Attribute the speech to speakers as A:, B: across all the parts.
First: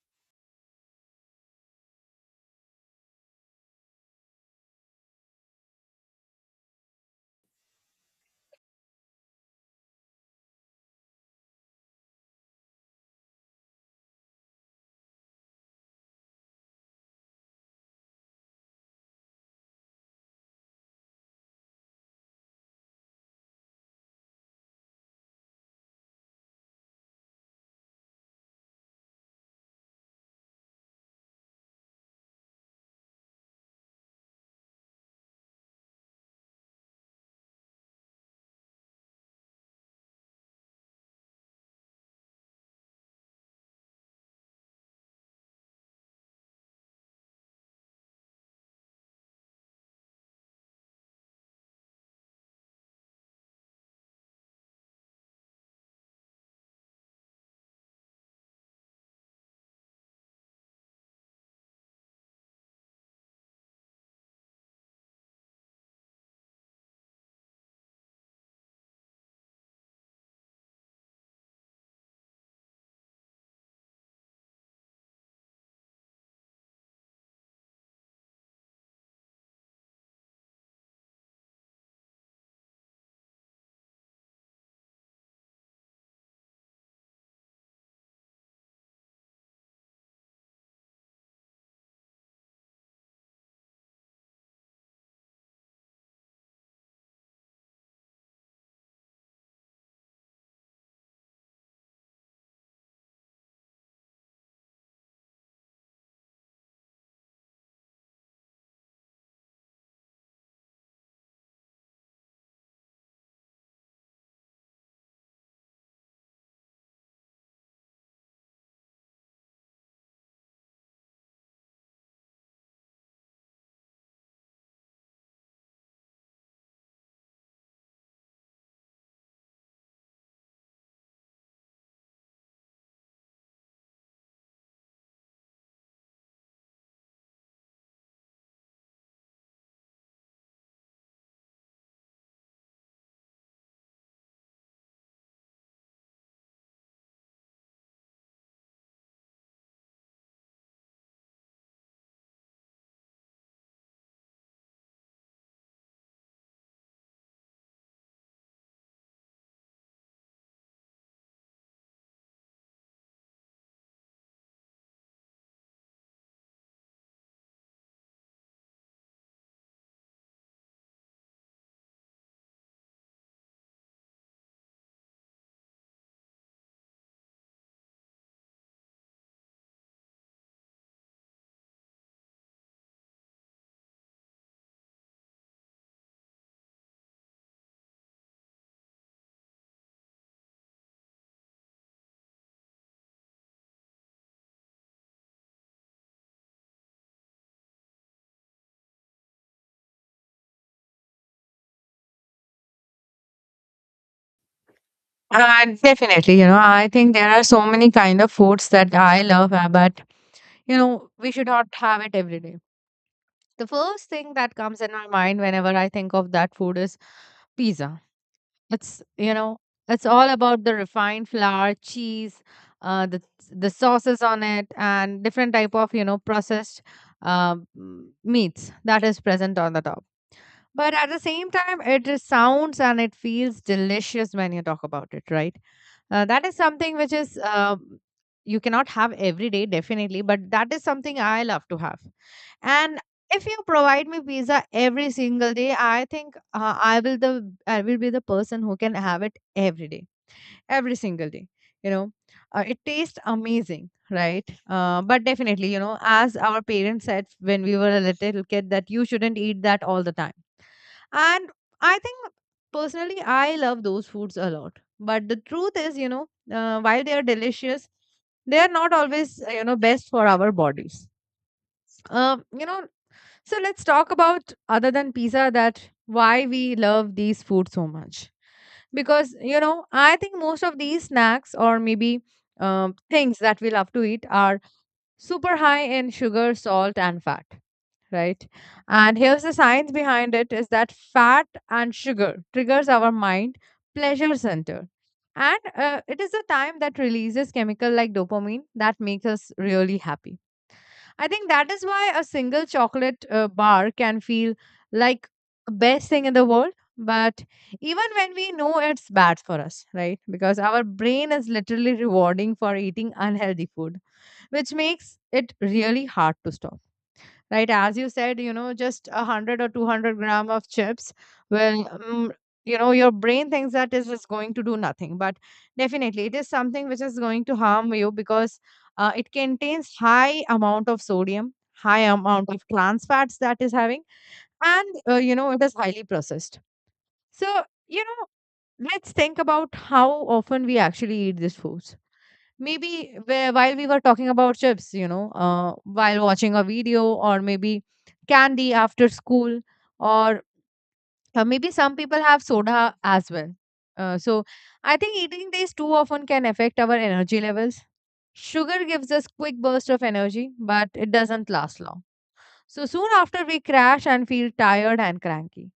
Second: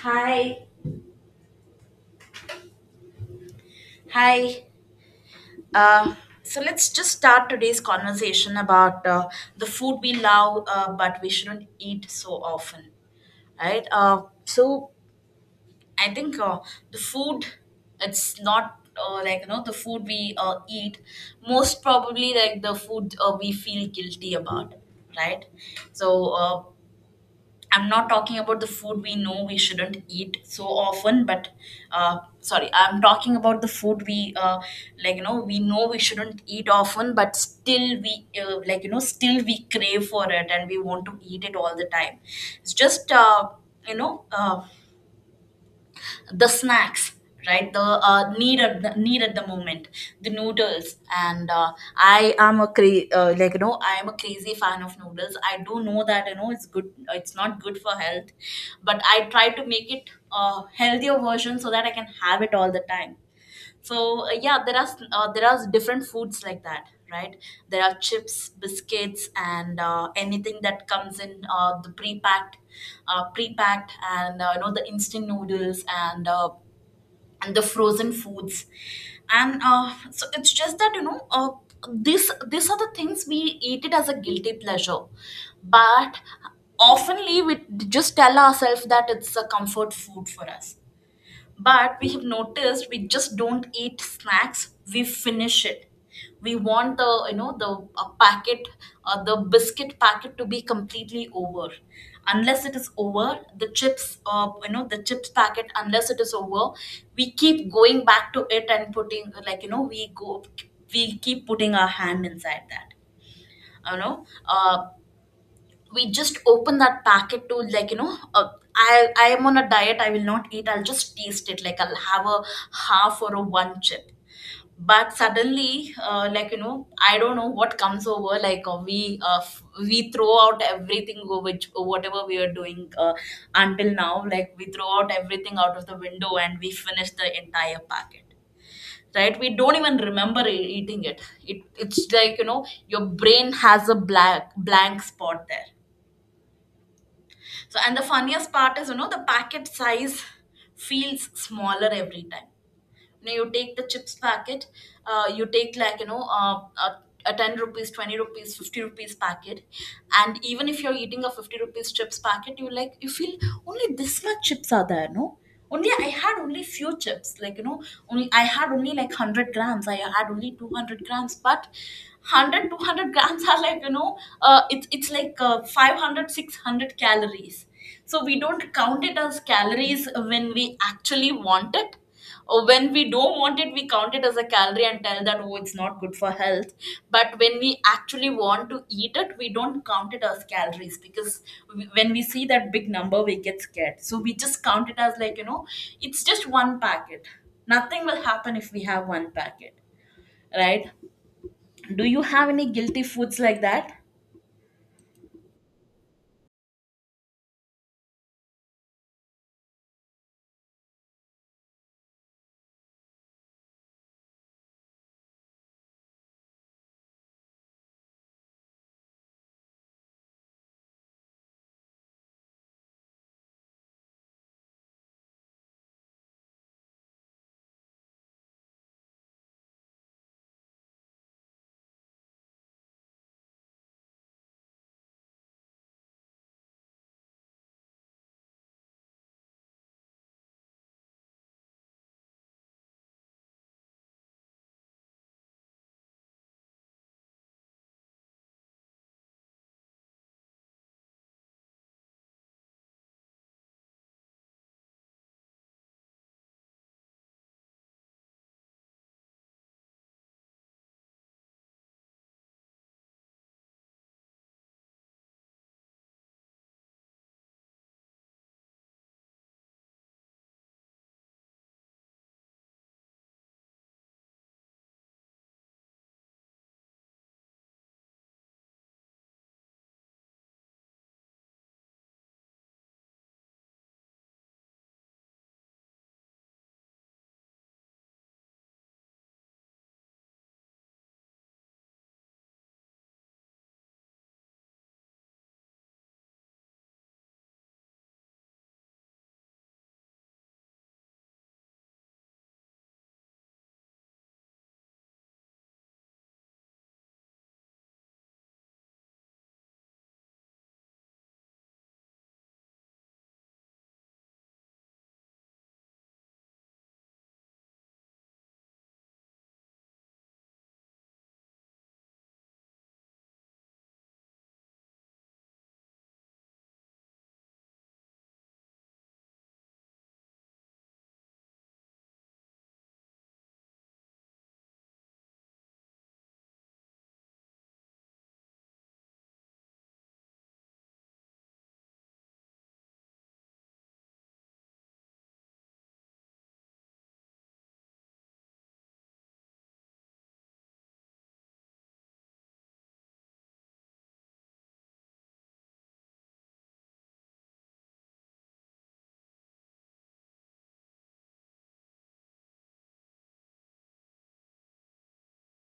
A: Hi, hi. Uh, so let's just start today's conversation about the food we love, but we shouldn't eat so often, right? So I think, the food, it's not like, the food we eat, most probably like the food we feel guilty about, right? So I'm not talking about the food we know we shouldn't eat so often, but sorry, I'm talking about the food we like, we know we shouldn't eat often, but still we like, still we crave for it and we want to eat it all the time. It's just you know uh, the snacks, right? The need at the moment, the noodles. And I am a crazy fan of noodles. I do know that, it's good, it's not good for health, but I try to make it a healthier version so that I can have it all the time. So yeah, there are there are different foods like that, right? There are chips, biscuits, and anything that comes in the pre-packed, and the instant noodles, and and the frozen foods. And so it's just that, this these are the things we eat it as a guilty pleasure, but oftenly we just tell ourselves that it's a comfort food for us. But we have noticed we just don't eat snacks, we finish it. We want the, you know, the packet, the biscuit packet to be completely over. Unless it is over, the chips packet, unless it is over, we keep going back to it and putting, like, we keep putting our hand inside that you know uh, we just open that packet to, I am on a diet. I will not eat, I'll just taste it, like I'll have a half or a one chip. But suddenly, I don't know what comes over, we throw out everything over which whatever we are doing, until now, like, we throw out everything out of the window and we finish the entire packet, right? We don't even remember eating it. It's like, your brain has a black blank spot there. So and the funniest part is, the packet size feels smaller every time. You know, you take the chips packet, you take, a 10 rupees, 20 rupees, 50 rupees packet. And even if you're eating a 50 rupees chips packet, you, like, you feel, only this much chips are there, no? Only I had only few chips, like, only I had only like 100 grams, I had only 200 grams. But 100 200 grams are, it's like 500 600 calories. So we don't count it as calories when we actually want it. Or when we don't want it, we count it as a calorie and tell that, oh, it's not good for health. But when we actually want to eat it, we don't count it as calories, because when we see that big number, we get scared, so we just count it as, it's just one packet, nothing will happen if we have one packet, right? Do you have any guilty foods like that?
B: Definitely, you know, I think there are so many kind of foods that I love, but you know, we should not have it every day. The first thing that comes in my mind whenever I think of that food is pizza. It's you know, it's all about the refined flour, cheese, uh, the the sauces on it, and different type of processed um, meats that is present on the top. But at the same time, it is sounds and it feels delicious when you talk about it, right? That is something which is you cannot have every day, definitely, but that is something I love to have. And if you provide me pizza every single day, I think I will be the person who can have it every day, every single day. You know, it tastes amazing, right? But definitely, you know, as our parents said when we were a little kid, that you shouldn't eat that all the time. And I think personally, I love those foods a lot. But the truth is, you know, while they are delicious, they are not always, you know, best for our bodies. You know, so let's talk about other than pizza that why we love these foods so much. Because, you know, I think most of these snacks or maybe things that we love to eat are super high in sugar, salt, and fat, right? And here's the science behind it is that fat and sugar triggers our mind pleasure center, and it is the time that releases chemical like dopamine that makes us really happy. I think that is why a single chocolate bar can feel like best thing in the world. But even when we know it's bad for us, right? Because our brain is literally rewarding for eating unhealthy food, which makes it really hard to stop, right? As you said, you know, just 100 or 200 gram of chips will, your brain thinks that is just going to do nothing, but definitely it is something which is going to harm you, because it contains high amount of sodium, high amount of trans fats that is having, and you know, it is highly processed. So, you know, let's think about how often we actually eat these foods. Maybe where, while we were talking about chips, you know, while watching a video, or maybe candy after school, or maybe some people have soda as well. So I think eating these too often can affect our energy levels. Sugar gives us quick burst of energy, but it doesn't last long. So soon after we crash and feel tired and cranky.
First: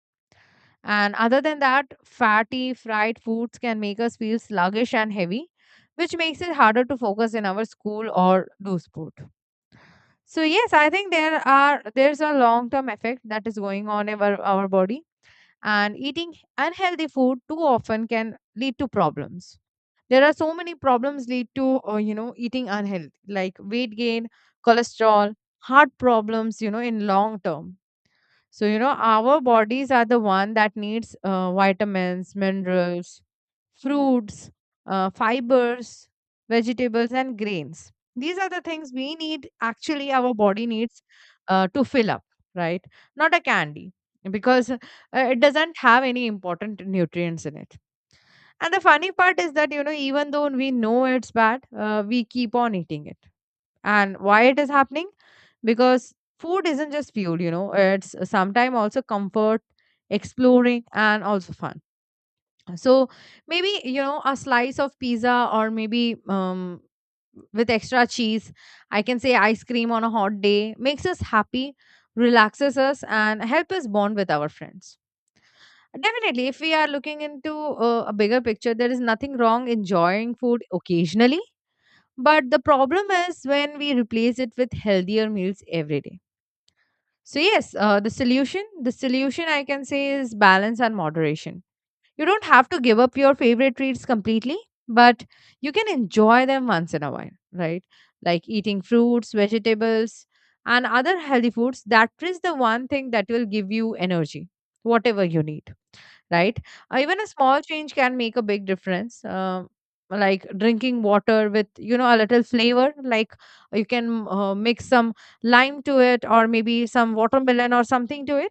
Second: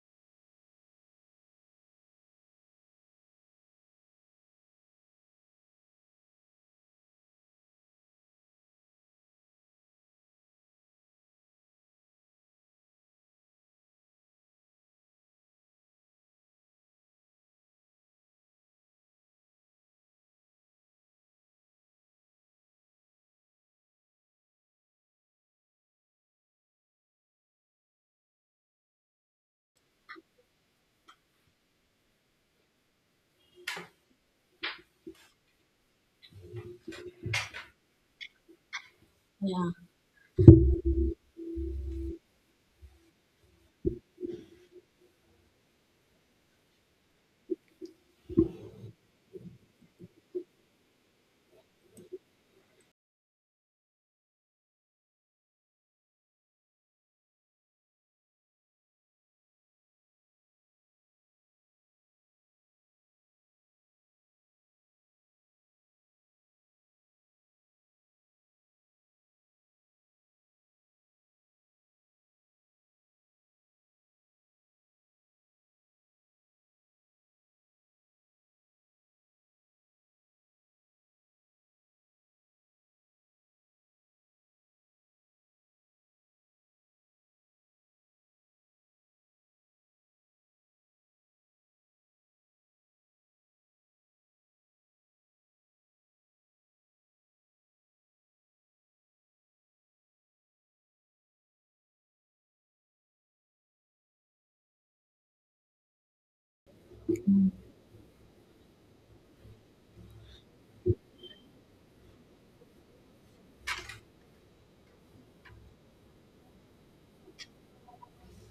B: And other than that, fatty, fried foods can make us feel sluggish and heavy, which makes it harder to focus in our school or do sport. So yes, I think there's a long-term effect that is going on in our body. And eating unhealthy food too often can lead to problems. There are so many problems lead to you know, eating unhealthy, like weight gain, cholesterol, heart problems, you know, in long term. So, you know, our bodies are the one that needs vitamins, minerals, fruits, fibers, vegetables, and grains. These are the things we need,
A: Yeah,
B: actually, our body needs to fill up, right? Not a candy, because it doesn't have any important nutrients in it. And the funny part is that, you know, even though we know it's bad, we keep on eating it. And why it is happening? Because food isn't just fuel, you know, it's sometimes also comfort, exploring, and also fun. So maybe, you know, a slice of pizza or maybe with extra cheese, I can say ice cream on a hot day makes us happy, relaxes us, and help us bond with our friends. Definitely, if we are looking into a bigger picture, there is nothing wrong enjoying food occasionally, but the problem is when we replace it with healthier meals every day. So, yes, the solution I can say is balance and moderation. You don't have to give up your favorite treats completely, but you can enjoy them once in a while, right? Like eating fruits, vegetables, and other healthy foods. That is the one thing that will give you energy, whatever you need, right? Even a small change can make a big difference. Like drinking water with, you know, a little flavor. Like you can mix some lime to it, or maybe some watermelon or something to it,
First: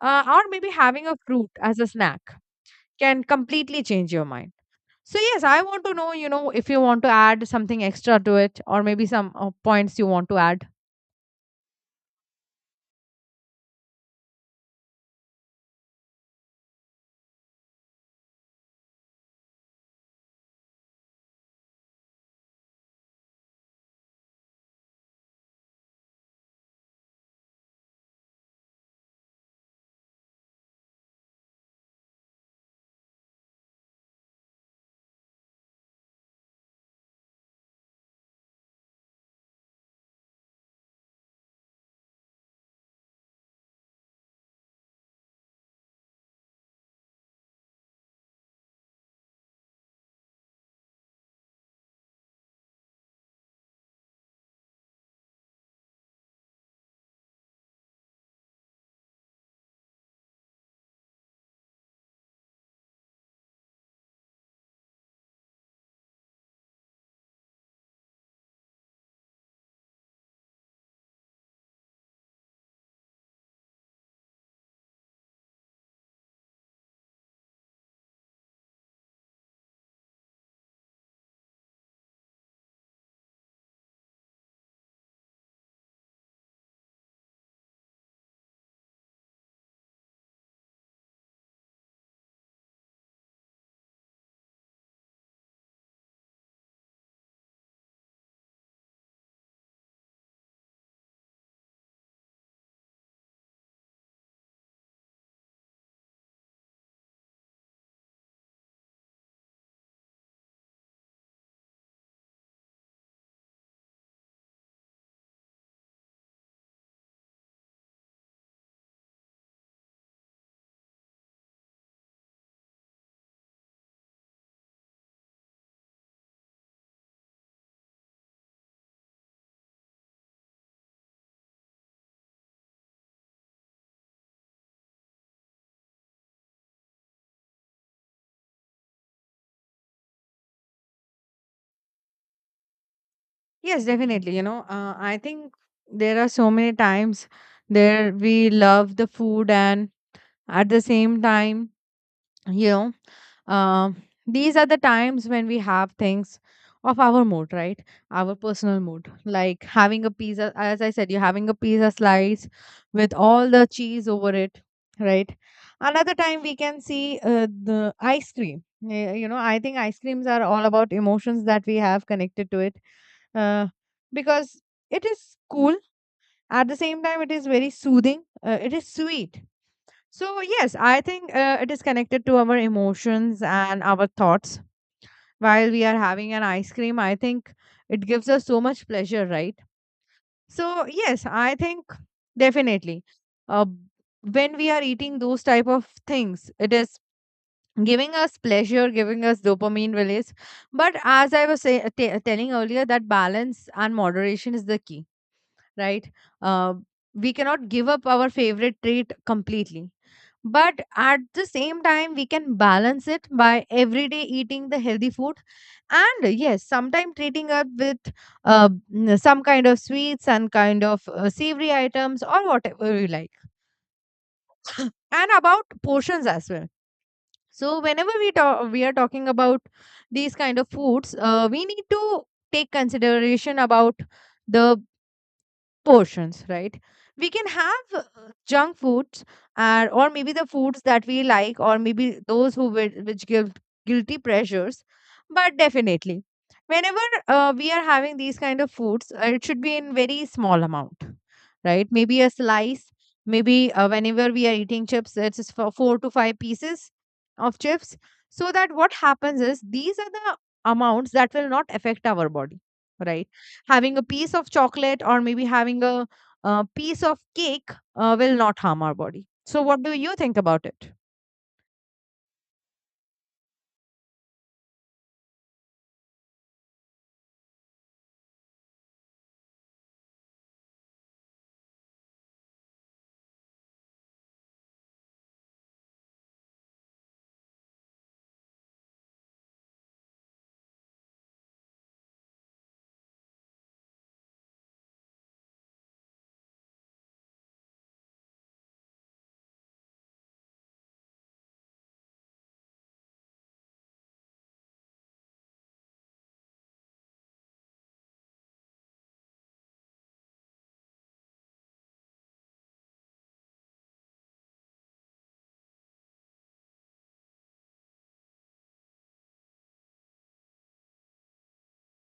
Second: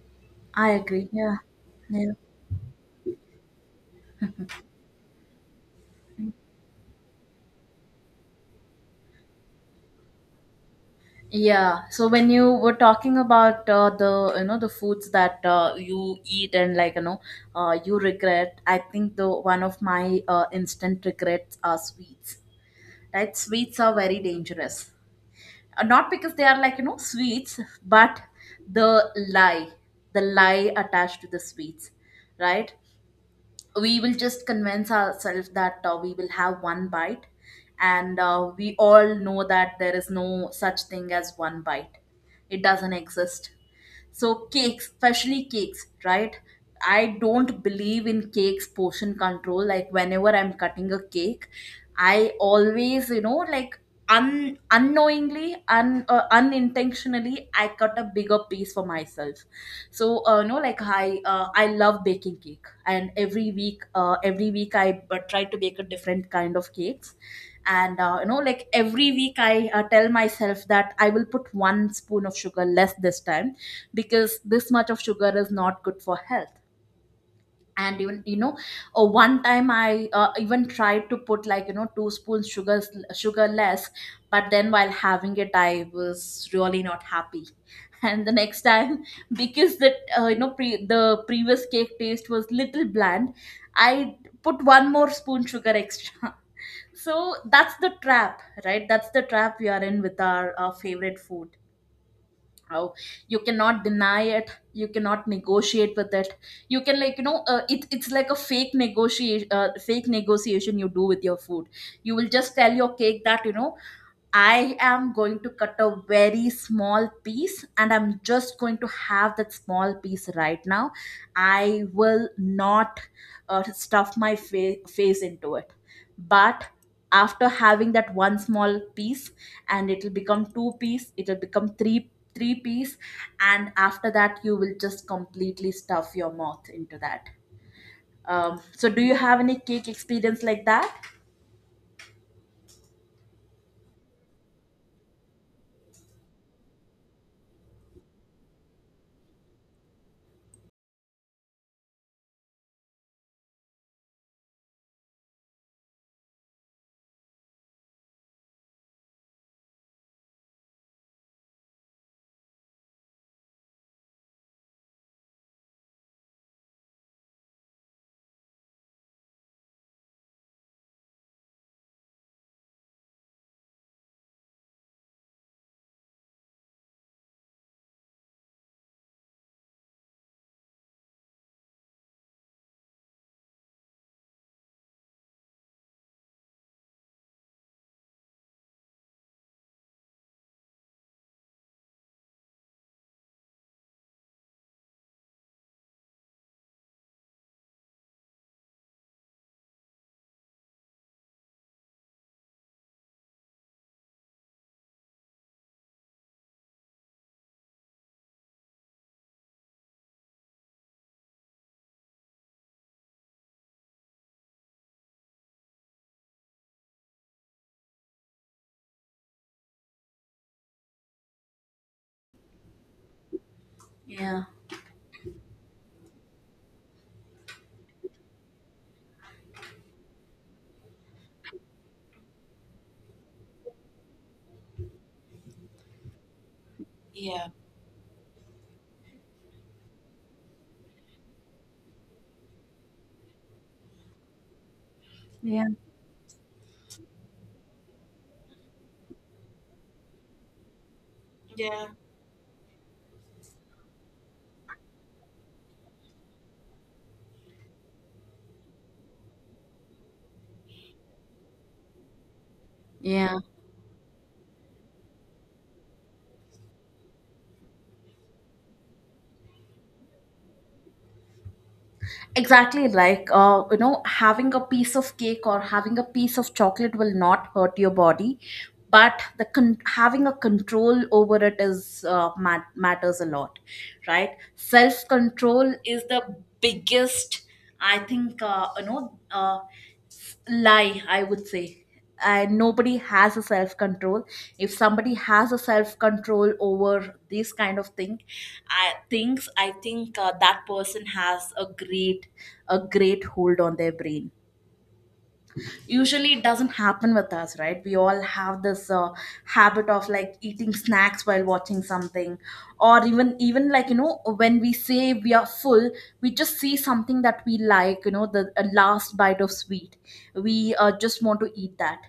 B: or maybe
A: I agree.
B: having a
A: Yeah.
B: fruit as a
A: Yeah.
B: snack can completely change your mind. So yes, I want to know, you know, if you want to add something extra to it, or maybe some points you want to add.
A: Yeah. So when you were talking about the foods that you eat and you regret, I think the one of my instant regrets are sweets. Right? Sweets are very dangerous. Not because they are like, sweets, but the lie, the lie attached to the sweets, right? We will just convince ourselves that, we will have one bite. And we all know that there is no such thing as one bite, it doesn't exist. So cakes, especially cakes, right? I don't believe in cakes portion control. Like whenever I'm cutting a cake, I always, un unknowingly un unintentionally I cut a bigger piece for myself. So no, like I love baking cake. And every week, every week I try to bake a different kind of cakes. And every week I tell myself that I will put one spoon of sugar less this time, because this much of sugar is not good for health. And even, one time I even tried to put, like, two spoons sugar less. But then while having it I was really not happy. And the next time, because that, the previous cake taste was little bland. I put one more spoon sugar extra. So that's the trap, right? That's the trap we are in with our favorite food. Oh, you cannot deny it. You cannot negotiate with it. You can, it's like a fake negotiation, fake negotiation you do with your food. You will just tell your cake that, I am going to cut a very small piece and I'm just going to have that small piece right now. I will not, stuff my face into it. But after having that one small piece, and it'll become two piece, it'll become three piece, and after that you will just completely stuff your mouth into that. So do you have any cake experience like that?
B: Yes, definitely. You know, I think there are so many times there we love the food. And at the same time, you know, these are the times when we have things of our mood, right? Our personal mood. Like having a pizza, as I said, you're having a pizza slice with all the cheese over it, right? Another time we can see the ice cream. You know, I think ice creams are all about emotions that we have connected to it, uh, because it is cool. At the same time, it is very soothing. It is sweet. So, yes, I think it is connected to our emotions and our thoughts. While we are having an ice cream, I think it gives us so much pleasure, right? So, yes, I think, definitely. Uh, when we are eating those type of things, it is giving us pleasure, giving us dopamine release. But as I was telling earlier, that balance and moderation is the key, right? Uh, we cannot give up our favorite trait completely. But at the same time, we can balance it by every day eating the healthy food, and yes, sometimes treating it with uh, some kind of sweets and kind of savory items or whatever you like.
A: Yeah.
B: And about portions as well. So whenever we are talking about these kind of foods, we need to take consideration about the portions, right? We
A: Yeah.
B: can have junk foods, and or maybe the foods that we like, or maybe those which give guilty pleasures. But
A: Yeah.
B: definitely, whenever we are having these kind of foods, it should be in very small amount,
A: Yeah.
B: right? Maybe a slice. Maybe whenever we are eating chips, it's just for 4 to 5 pieces of chips. So that what happens is, these are the amounts that will not affect our body, right?
A: Yeah,
B: Having a piece of chocolate, or maybe having a piece of cake will not harm our body. So, what do you think about it?
A: exactly, like, having a piece of cake or having a piece of chocolate will not hurt your body. But having a control over it matters a lot, right? Self control is the biggest, I think, lie, I would say. And nobody has a self control. If somebody has a self control over this kind of thing, I think that person has a great, a great hold on their brain. Usually it doesn't happen with us, right? We all have this habit of like eating snacks while watching something. Or even, like, when we say we are full, we just see something that we, like, the last bite of sweet, we just want to eat that.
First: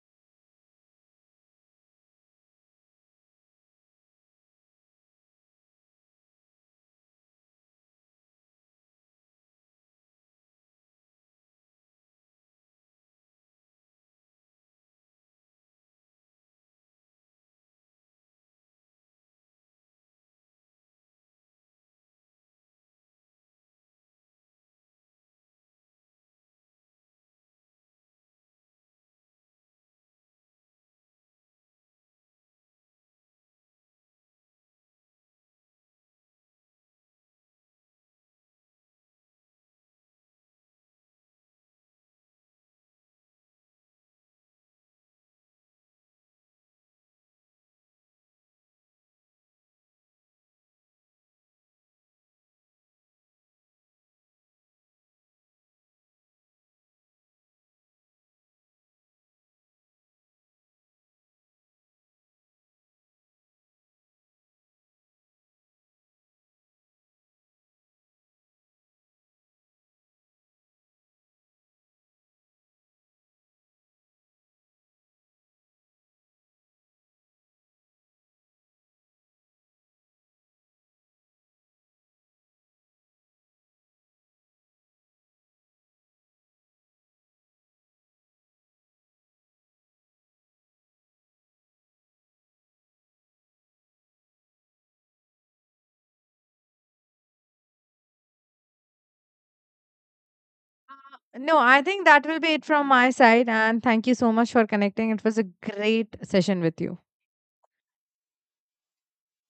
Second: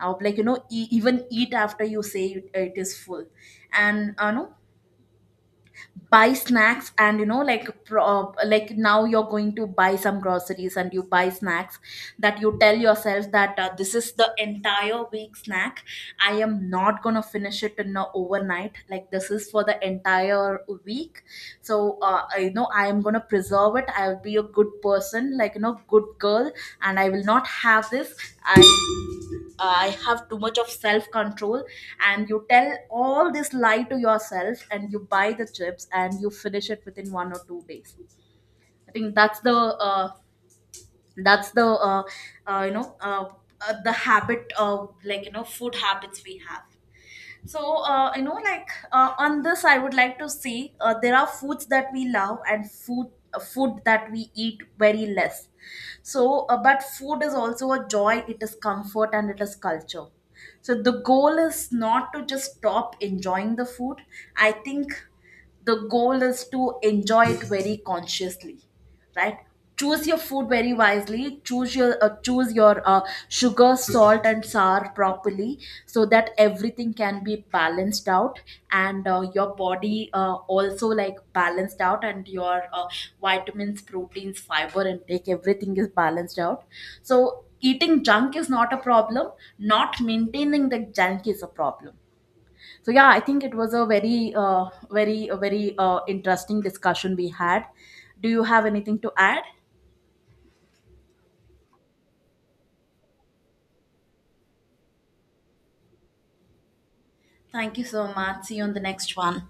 A: Even eat after you say it, it is full. And no, buy snacks. And like now you're going to buy some groceries and you buy snacks that you tell yourself that, this is the entire week snack. I am not going to finish it in a overnight, like this is for the entire week. So I am going to preserve it, I will be a good person, like, good girl, and I will not have this i I have too much of self control, and you tell all this lie to yourself, and you buy the chips and you finish it within 1 or 2 days. I think that's the uh, you know uh, the habit of like, food habits we have. So, on this, I would like to say, there are foods that we love and food that we eat very less. But food is also a joy. It is comfort and it is culture. So the goal is not to just stop enjoying the food. I think the goal is to enjoy it very consciously, right? Choose your food very wisely. Choose your, sugar, salt, and sour properly, so that everything can be balanced out, and your body also, like, balanced out, and your vitamins, proteins, fiber intake, everything is balanced out. So eating junk is not a problem. Not maintaining the junk is a problem. So yeah, I think it was a very interesting discussion we had. Do you have anything to add?
B: No, I think that will be it from my side. And thank you so much for connecting. It was a great session with you.
A: Thank you so much. See you on the next one.